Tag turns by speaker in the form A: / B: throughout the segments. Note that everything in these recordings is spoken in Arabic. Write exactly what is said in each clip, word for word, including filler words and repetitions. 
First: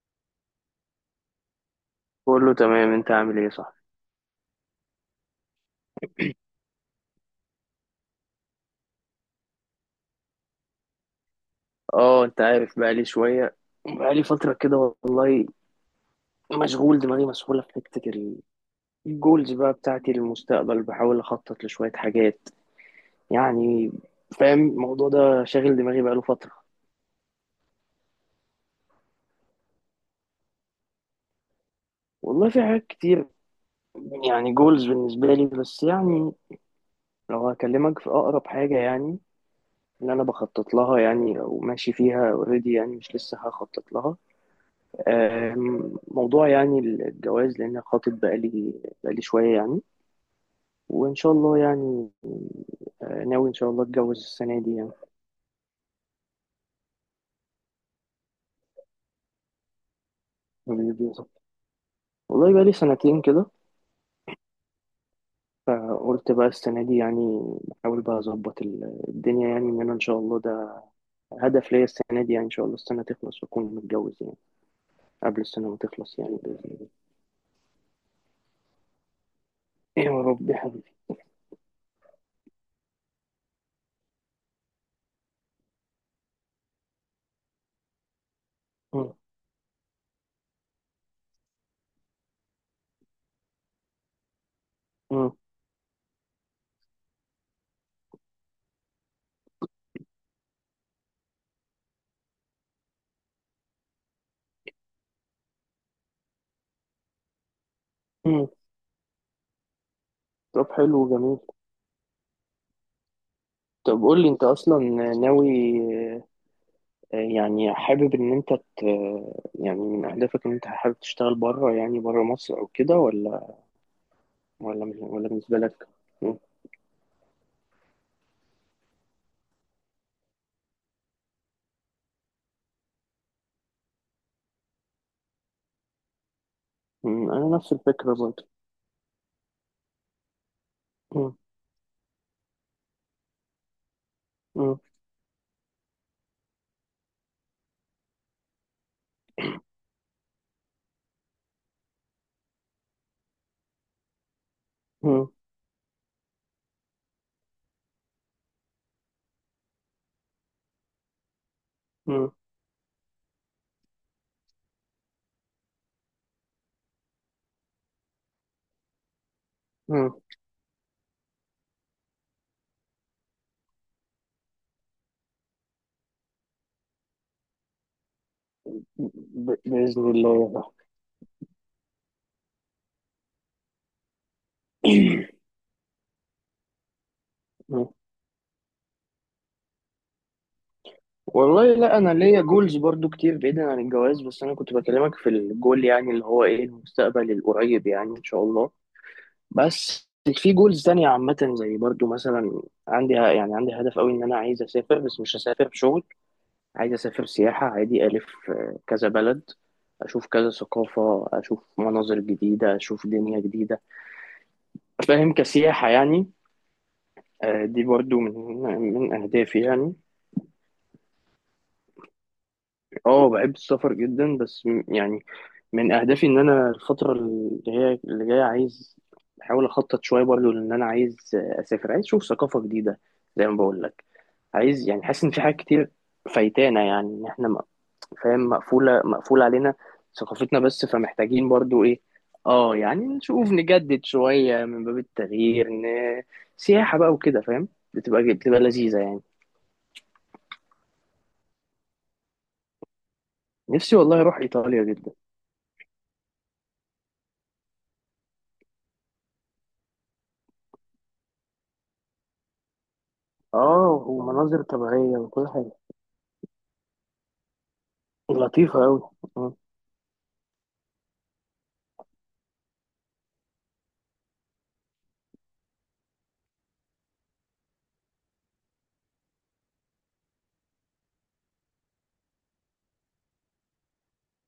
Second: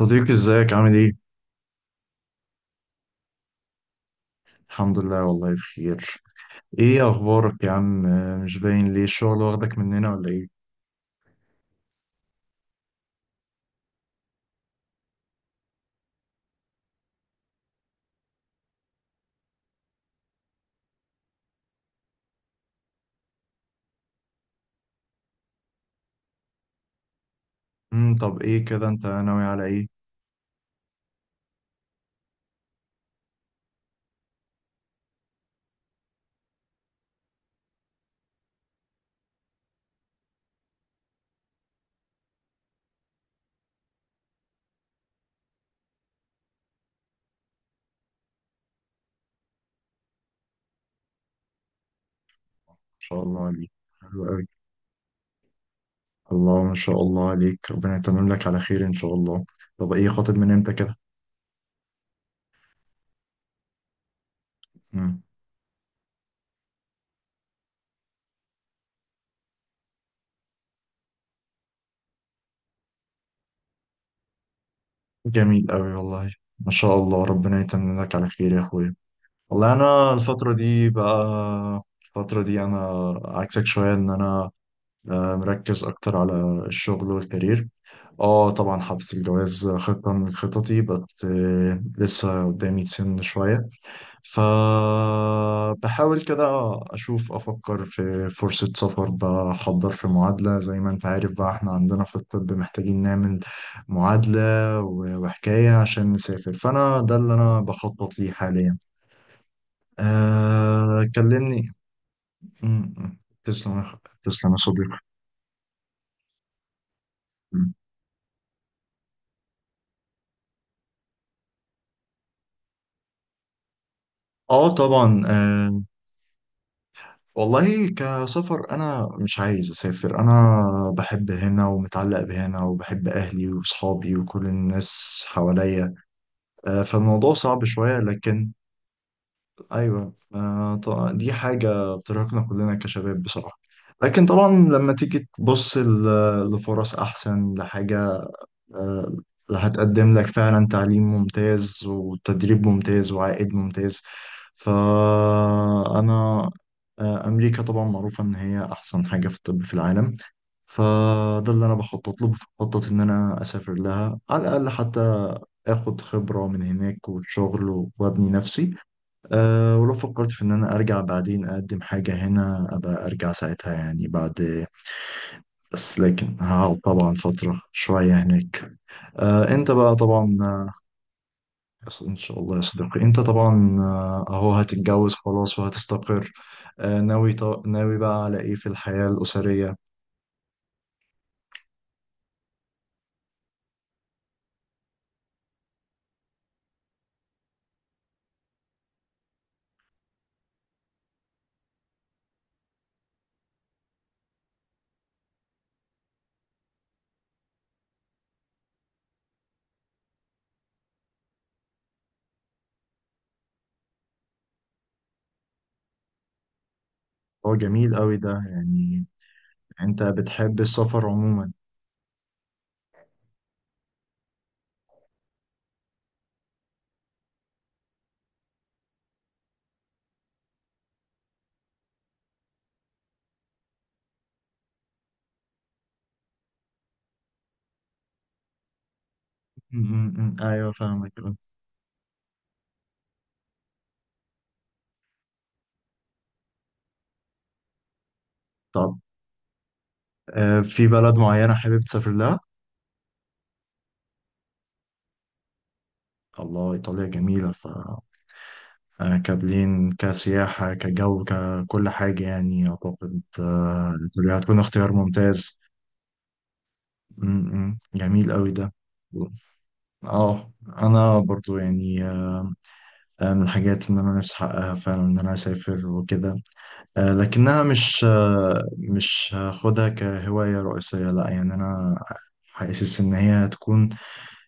A: صديقي، ازيك عامل ايه؟
B: كله تمام، انت عامل ايه؟ صح.
A: الحمد لله، والله بخير. ايه اخبارك يا عم؟ آه، مش باين ليه. الشغل واخدك مننا ولا ايه؟
B: اه انت عارف بقالي شوية، بقالي فترة كده والله. مشغول، دماغي مسحولة في حتة ال- الجولز بقى بتاعتي للمستقبل، بحاول اخطط لشوية حاجات يعني فاهم، الموضوع ده شاغل دماغي بقاله فترة.
A: امم طب ايه كده، انت ناوي على ايه؟ ان
B: والله في حاجات كتير يعني جولز بالنسبة لي، بس يعني لو هكلمك في اقرب حاجة يعني اللي انا بخطط لها يعني، او ماشي فيها اوريدي، يعني مش لسه هخطط لها. آم، موضوع يعني الجواز، لأن خاطب بقالي بقالي شوية يعني، وإن شاء الله يعني.
A: شاء
B: آه،
A: الله
B: ناوي إن شاء
A: عليك.
B: الله أتجوز
A: حلو قوي.
B: السنة دي يعني.
A: الله، ما شاء الله عليك، ربنا يتمم لك على خير ان شاء الله. طب ايه، خاطب من امتى كده؟
B: والله بقالي سنتين كده.
A: امم.
B: فقلت بقى السنة دي يعني بحاول بقى أظبط ال- الدنيا، يعني إن أنا إن شاء الله ده هدف ليا السنة دي، يعني إن شاء الله السنة تخلص وأكون متجوز، يعني قبل
A: جميل
B: السنة ما
A: قوي
B: تخلص،
A: والله.
B: يعني بإذن
A: ما
B: الله.
A: شاء الله، ربنا يتمم لك على خير يا اخويا. والله
B: يا
A: انا
B: رب
A: الفترة
B: يا
A: دي
B: حبيبي.
A: بقى، الفترة دي انا عكسك شوية، ان انا آه، مركز اكتر على الشغل والكارير. اه طبعا،
B: مم.
A: حاطط الجواز خطة من خططي، بس آه، لسه قدامي سن شوية.
B: مم.
A: فبحاول كده أشوف، أفكر في فرصة سفر، بحضر في معادلة. زي ما أنت عارف بقى، إحنا عندنا في الطب محتاجين نعمل معادلة، و- وحكاية، عشان نسافر. فأنا ده اللي أنا بخطط ليه
B: مم.
A: حاليا.
B: طب
A: أه
B: حلو، جميل.
A: كلمني. م- م. تسلم يا أخ-
B: طب قول لي أنت
A: تسلم يا
B: أصلا
A: صديقي.
B: ناوي،
A: م.
B: يعني حابب ان انت ت... يعني من اهدافك ان انت حابب تشتغل بره، يعني بره مصر او كده، ولا
A: اه
B: ولا مش-
A: طبعا.
B: ولا بالنسبه
A: آه،
B: لك؟ مم.
A: والله كسفر انا مش عايز اسافر، انا بحب هنا ومتعلق بهنا، وبحب اهلي وصحابي وكل الناس حواليا. آه،
B: مم.
A: فالموضوع
B: انا
A: صعب
B: نفس
A: شوية،
B: الفكره برضه.
A: لكن ايوه، آه، ط- دي
B: مم.
A: حاجة بترهقنا كلنا كشباب بصراحة. لكن طبعا
B: مم.
A: لما تيجي تبص ل- لفرص احسن، لحاجة آه، هتقدم لك فعلا تعليم ممتاز وتدريب ممتاز وعائد ممتاز.
B: مم.
A: فأنا آه، أمريكا طبعا معروفة إن هي أحسن حاجة في الطب في العالم. فده اللي أنا بخطط له،
B: مم.
A: بخطط إن أنا أسافر لها، على الأقل حتى اخد خبرة من هناك وشغل وابني نفسي. أه ولو
B: مم.
A: فكرت في ان انا ارجع بعدين، اقدم حاجة هنا، ابقى ارجع ساعتها يعني، بعد. بس لكن هقعد طبعا فترة شوية هناك. آه،
B: ب...
A: انت بقى
B: باذن
A: طبعا،
B: الله يا
A: آه، ان شاء الله يا صديقي، انت طبعا آه، اهو هتتجوز
B: صاحبي.
A: خلاص وهتستقر. آه، ناوي ط-
B: مم.
A: ناوي بقى على ايه في الحياة الأسرية؟
B: والله لا، انا ليا جولز برضو كتير بعيدا عن الجواز، بس انا كنت بكلمك في الجول يعني اللي هو ايه المستقبل القريب، يعني ان شاء الله. بس في جولز تانية عامة زي برضو، مثلا عندي يعني، عندي هدف قوي ان انا عايز اسافر، بس مش هسافر شغل، عايز أسافر سياحة عادي، ألف آه، كذا بلد، أشوف كذا ثقافة، أشوف مناظر جديدة، أشوف دنيا جديدة. فاهم؟ كسياحة يعني.
A: هو
B: آه، دي
A: جميل قوي
B: برضو
A: ده
B: من
A: يعني.
B: من أهدافي يعني.
A: انت بتحب السفر عموما؟
B: اه بحب السفر جدا، بس م- يعني من أهدافي إن أنا الفترة اللي هي اللي جاية، عايز بحاول أخطط شوية برضو، لأن أنا عايز آه، أسافر، عايز أشوف ثقافة جديدة، زي ما بقول لك. عايز يعني، حاسس إن في حاجات كتير فايتانا، يعني إن إحنا فاهم، مقفولة مقفول علينا
A: م- م- م.
B: ثقافتنا
A: ايوه
B: بس،
A: فاهمك آه.
B: فمحتاجين برضو ايه، اه يعني نشوف، نجدد شوية من باب التغيير، ن... سياحة بقى وكده، فاهم؟ بتبقى بتبقى
A: طب
B: لذيذة يعني.
A: آه، في بلد معينة حابب تسافر لها؟
B: نفسي والله اروح ايطاليا جدا.
A: الله، ايطاليا جميلة. ف آه، كبلين، كسياحة، كجو، ككل حاجة يعني. أعتقد آه،
B: اه،
A: إيطاليا هتكون
B: ومناظر
A: اختيار
B: طبيعية وكل
A: ممتاز.
B: حاجة
A: م- م. جميل قوي ده.
B: لطيفة أوي. م.
A: اه انا برضو يعني، آه، آه، من الحاجات ان انا نفسي احققها فعلا، ان انا اسافر وكده. آه، لكنها مش آه، مش هاخدها كهواية رئيسية، لا. يعني انا حاسس ان هي هتكون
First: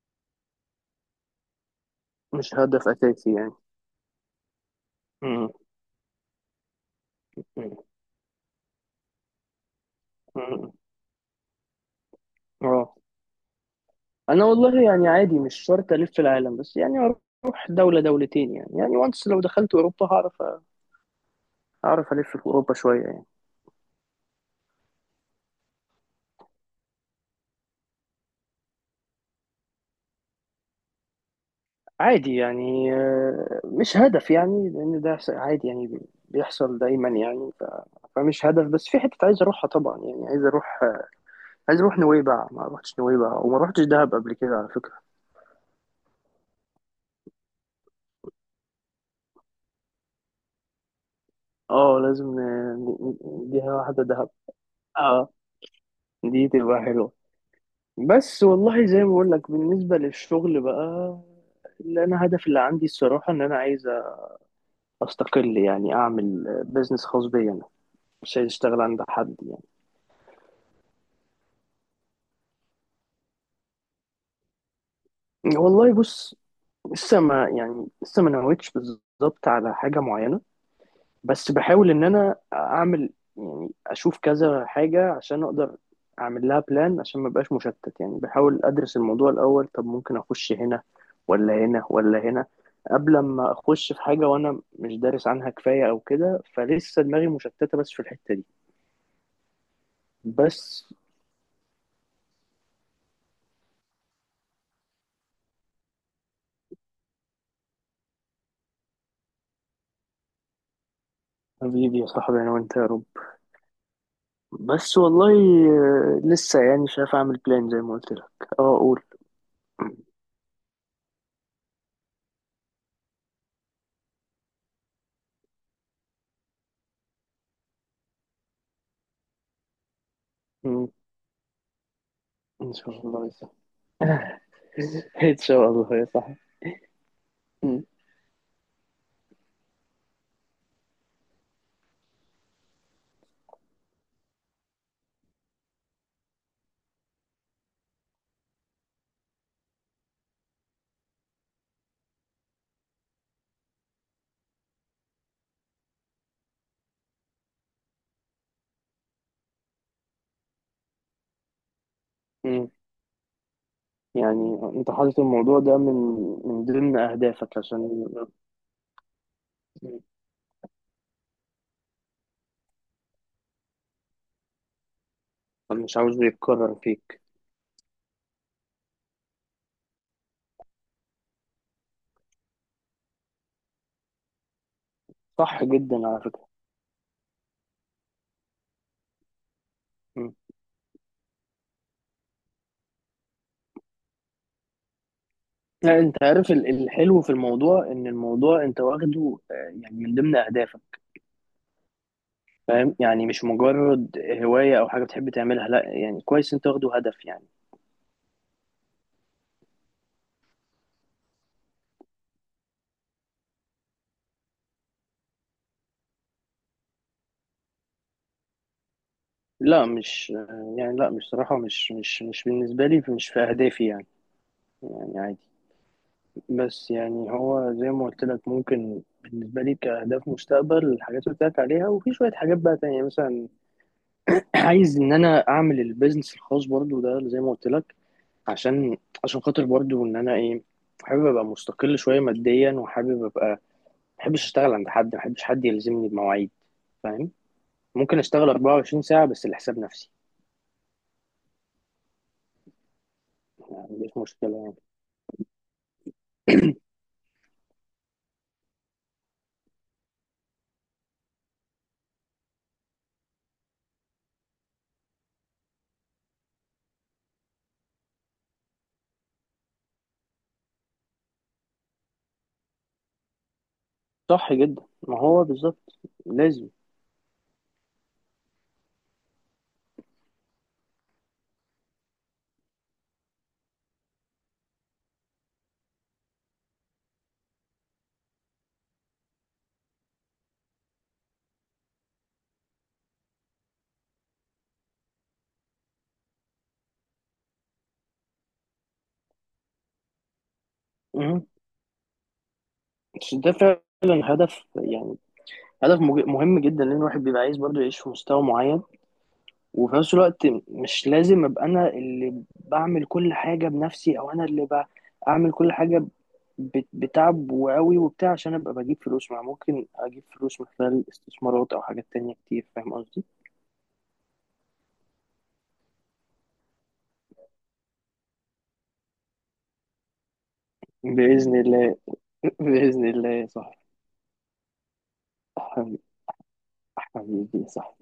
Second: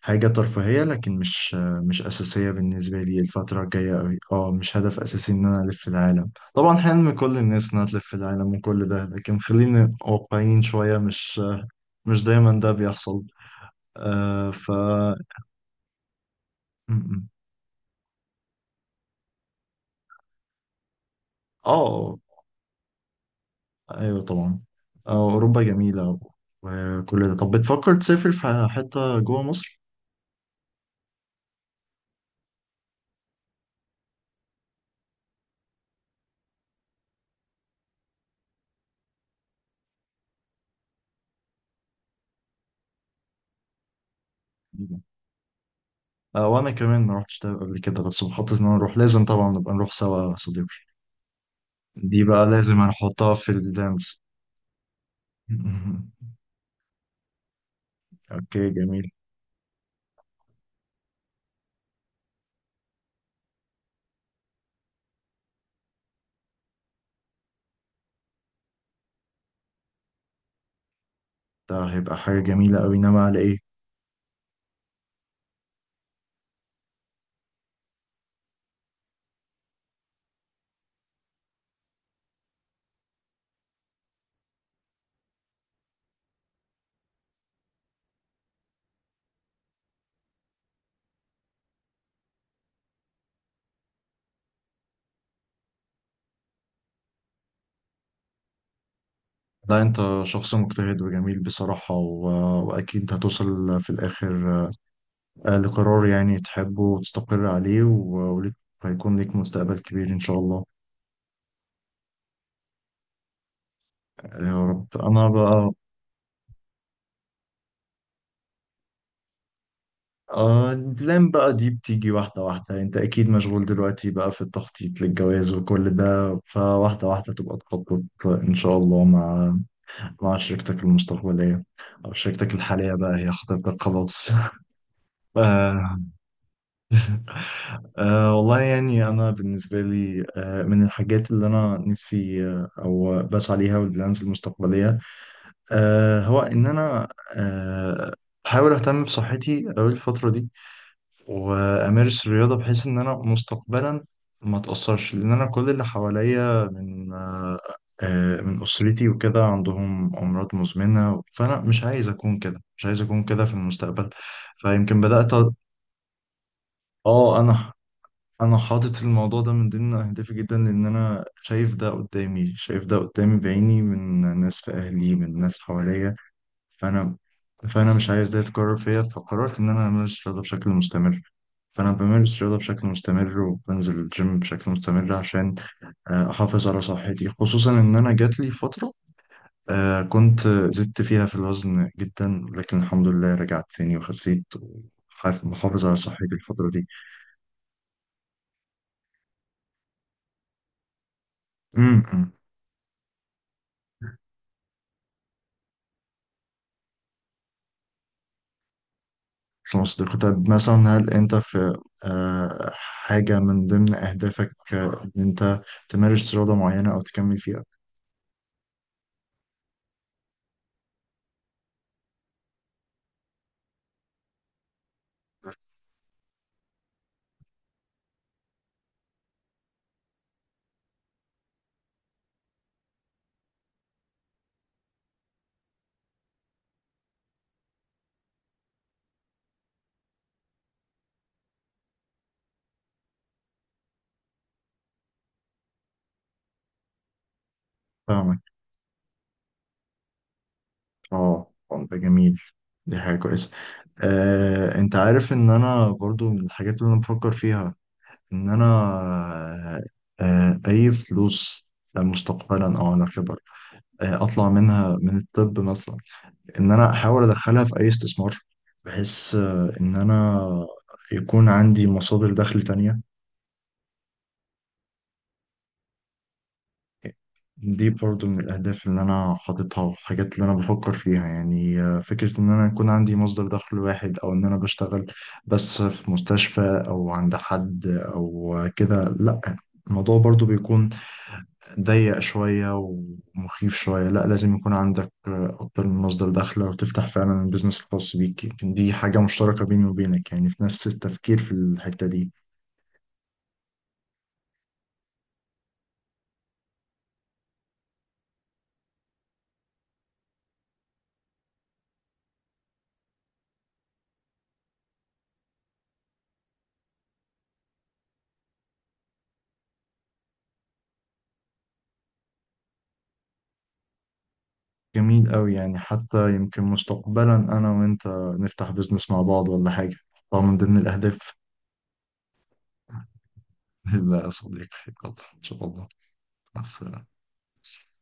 A: حاجة ترفيهية، لكن مش آه، مش اساسية
B: مش هدف
A: بالنسبة لي
B: اساسي يعني.
A: الفترة الجاية قوي. اه مش هدف اساسي ان
B: م.
A: انا الف العالم. طبعا حلم كل الناس
B: م.
A: انها تلف العالم وكل ده، لكن خلينا واقعيين
B: م.
A: شوية. مش آه، مش دايما ده
B: اه.
A: بيحصل.
B: انا
A: آه، ف
B: والله يعني عادي، مش شرط الف العالم، بس
A: م-
B: يعني
A: م.
B: اروح دولة دولتين يعني، يعني وانس. لو دخلت اوروبا هعرف هعرف
A: اه
B: الف في اوروبا شوية يعني.
A: ايوه طبعا. آه، اوروبا جميله وكل ده. طب بتفكر تسافر في حته جوه مصر؟
B: عادي يعني، آه، مش هدف يعني، لأن ده س- عادي يعني بي- بيحصل دايما يعني. ف... فمش هدف، بس في حتة عايز أروحها طبعا، يعني عايز أروح آه، عايز أروح نويبع، ما روحتش نويبع وما روحتش دهب قبل كده على فكرة.
A: آه، وانا كمان ما رحتش ده قبل كده، بس بخطط ان انا اروح. لازم طبعا نبقى نروح سوا يا صديقي.
B: اه
A: دي
B: لازم.
A: بقى
B: آه،
A: لازم
B: ن-
A: هنحطها
B: ن-
A: في
B: دي واحدة،
A: الدانس.
B: دهب. اه دي تبقى حلوة. بس
A: اوكي،
B: والله زي ما
A: جميل.
B: بقول لك، بالنسبة للشغل بقى اللي أنا هدف اللي عندي، الصراحة إن أنا عايز أستقل، يعني أعمل بيزنس خاص بيا أنا، مش عايز أشتغل عند حد يعني.
A: ده هيبقى حاجه جميله قوي، انما على ايه؟
B: والله بص، لسه ما يعني، لسه ما نويتش بالظبط على حاجة معينة، بس بحاول إن أنا أعمل، يعني أشوف كذا حاجة عشان أقدر أعمل لها بلان، عشان ما بقاش مشتت يعني، بحاول أدرس الموضوع الأول. طب ممكن أخش هنا ولا هنا ولا هنا قبل ما أخش في حاجة وأنا مش دارس عنها كفاية أو كده، فلسه دماغي مشتتة بس في الحتة دي.
A: لا، انت شخص
B: بس
A: مجتهد وجميل بصراحه، و... واكيد هتوصل في الاخر آه، لقرار يعني تحبه وتستقر عليه. و... وليك، هيكون ليك مستقبل كبير إن شاء الله.
B: حبيبي يا صاحبي، أنا وأنت يا رب.
A: آه، يا رب.
B: بس
A: أنا
B: والله
A: بقى
B: آه، لسه يعني شايف أعمل بلان زي ما قلت لك. أه.
A: آه لين بقى دي بتيجي واحدة واحدة. انت اكيد مشغول دلوقتي بقى في التخطيط للجواز وكل ده، فواحدة واحدة تبقى تخطط ان شاء الله، مع مع شريكتك
B: أقول،
A: المستقبلية، او شريكتك
B: ان
A: الحالية
B: شاء
A: بقى،
B: الله
A: هي
B: يا صاحبي.
A: خطيبتك خلاص.
B: ان شاء الله
A: آه.
B: يا صاحبي. م-
A: آه والله يعني، انا بالنسبة لي، آه من الحاجات اللي انا نفسي آه او بسعى ليها، والبلانز المستقبلية، آه هو ان انا آه بحاول اهتم بصحتي اوي الفترة دي، وامارس الرياضه، بحيث ان انا مستقبلا ما اتاثرش. لان انا كل اللي حواليا من، آه، آه، من اسرتي وكده، عندهم امراض مزمنه. فانا مش عايز اكون كده،
B: م.
A: مش عايز اكون كده في المستقبل.
B: يعني انت
A: فيمكن
B: حاطط
A: بدات أ-
B: الموضوع ده من من ضمن
A: اه،
B: اهدافك
A: انا
B: عشان
A: انا حاطط الموضوع ده من ضمن اهدافي جدا. لان انا شايف ده قدامي، شايف ده قدامي بعيني، من ناس في اهلي، من ناس
B: مش
A: حواليا.
B: عاوزه يتكرر
A: فانا
B: فيك.
A: فانا مش عايز ده يتكرر فيا. فقررت ان انا امارس رياضه بشكل مستمر. فانا بمارس رياضه بشكل مستمر، وبنزل الجيم بشكل مستمر، عشان
B: صح جدا على
A: آه،
B: فكرة.
A: احافظ على صحتي. خصوصا ان انا جات لي فتره آه،
B: م.
A: كنت زدت فيها في الوزن جدا، لكن الحمد لله رجعت تاني وخسيت، ومحافظ على
B: لا، انت
A: صحتي
B: عارف ال-
A: الفتره دي.
B: الحلو في الموضوع ان الموضوع انت واخده آه، يعني من ضمن اهدافك،
A: امم
B: فاهم يعني، مش مجرد هواية او حاجة بتحب تعملها، لا يعني كويس انت واخده هدف يعني.
A: خلاص ده كنت. طب مثلا، هل انت في آه، حاجه من ضمن اهدافك آه، ان انت تمارس رياضه معينه او تكمل فيها؟
B: لا، مش آه، يعني لا مش صراحة، مش مش مش بالنسبة لي، مش في اهدافي يعني، يعني عادي. بس يعني هو زي ما قلت لك، ممكن بالنسبة لي كأهداف مستقبل الحاجات اللي قلت لك عليها، وفي شوية حاجات بقى تانية مثلا. عايز إن أنا أعمل البيزنس الخاص برضو ده زي ما قلت لك، عشان عشان خاطر برضو إن أنا إيه، حابب أبقى مستقل شوية ماديا، وحابب أبقى ما، بحبش أشتغل عند حد، ما بحبش حد يلزمني بمواعيد، فاهم؟ ممكن أشتغل
A: فاهمك.
B: اربعة وعشرين ساعة بس لحساب نفسي،
A: اه، آه، ده جميل، دي حاجة كويسة.
B: يعني ما عنديش مشكلة
A: آه،
B: يعني.
A: انت عارف ان انا برضو من الحاجات اللي انا بفكر فيها، ان انا آه، آه، اي فلوس مستقبلا او على كبر آه، اطلع منها من الطب مثلا، ان انا احاول ادخلها في اي استثمار، بحيث آه، ان انا يكون عندي مصادر دخل تانية.
B: صح جدا، ما هو بالظبط لازم.
A: دي برضو من الأهداف اللي أنا حاططها والحاجات اللي أنا بفكر فيها يعني. آه، فكرة إن أنا يكون عندي مصدر دخل واحد، أو إن أنا بشتغل بس في مستشفى، أو عند حد أو كده، لأ. الموضوع برضو بيكون ضيق شوية ومخيف شوية. لأ، لازم يكون عندك آه، أكتر من مصدر دخل، أو تفتح فعلا البيزنس الخاص بيك. يمكن دي حاجة مشتركة بيني وبينك، يعني في نفس التفكير
B: مهم.
A: في الحتة دي.
B: بس ده فعلا هدف يعني، هدف مج- مهم جدا، لان الواحد بيبقى عايز برضه يعيش في مستوى معين، وفي نفس الوقت مش لازم ابقى انا اللي بعمل كل حاجه بنفسي، او انا اللي بعمل كل حاجه، ب- بتعب وقوي وبتاع عشان ابقى بجيب فلوس، مع ممكن اجيب فلوس من خلال استثمارات او حاجات تانية كتير. فاهم قصدي؟
A: جميل أوي، يعني حتى يمكن مستقبلا أنا وأنت نفتح بيزنس مع بعض ولا حاجة. طبعا من ضمن الأهداف.
B: باذن الله. باذن الله، صح.
A: لا يا صديقي، يلا إن شاء الله. مع السلامة.
B: حبيبي، صح.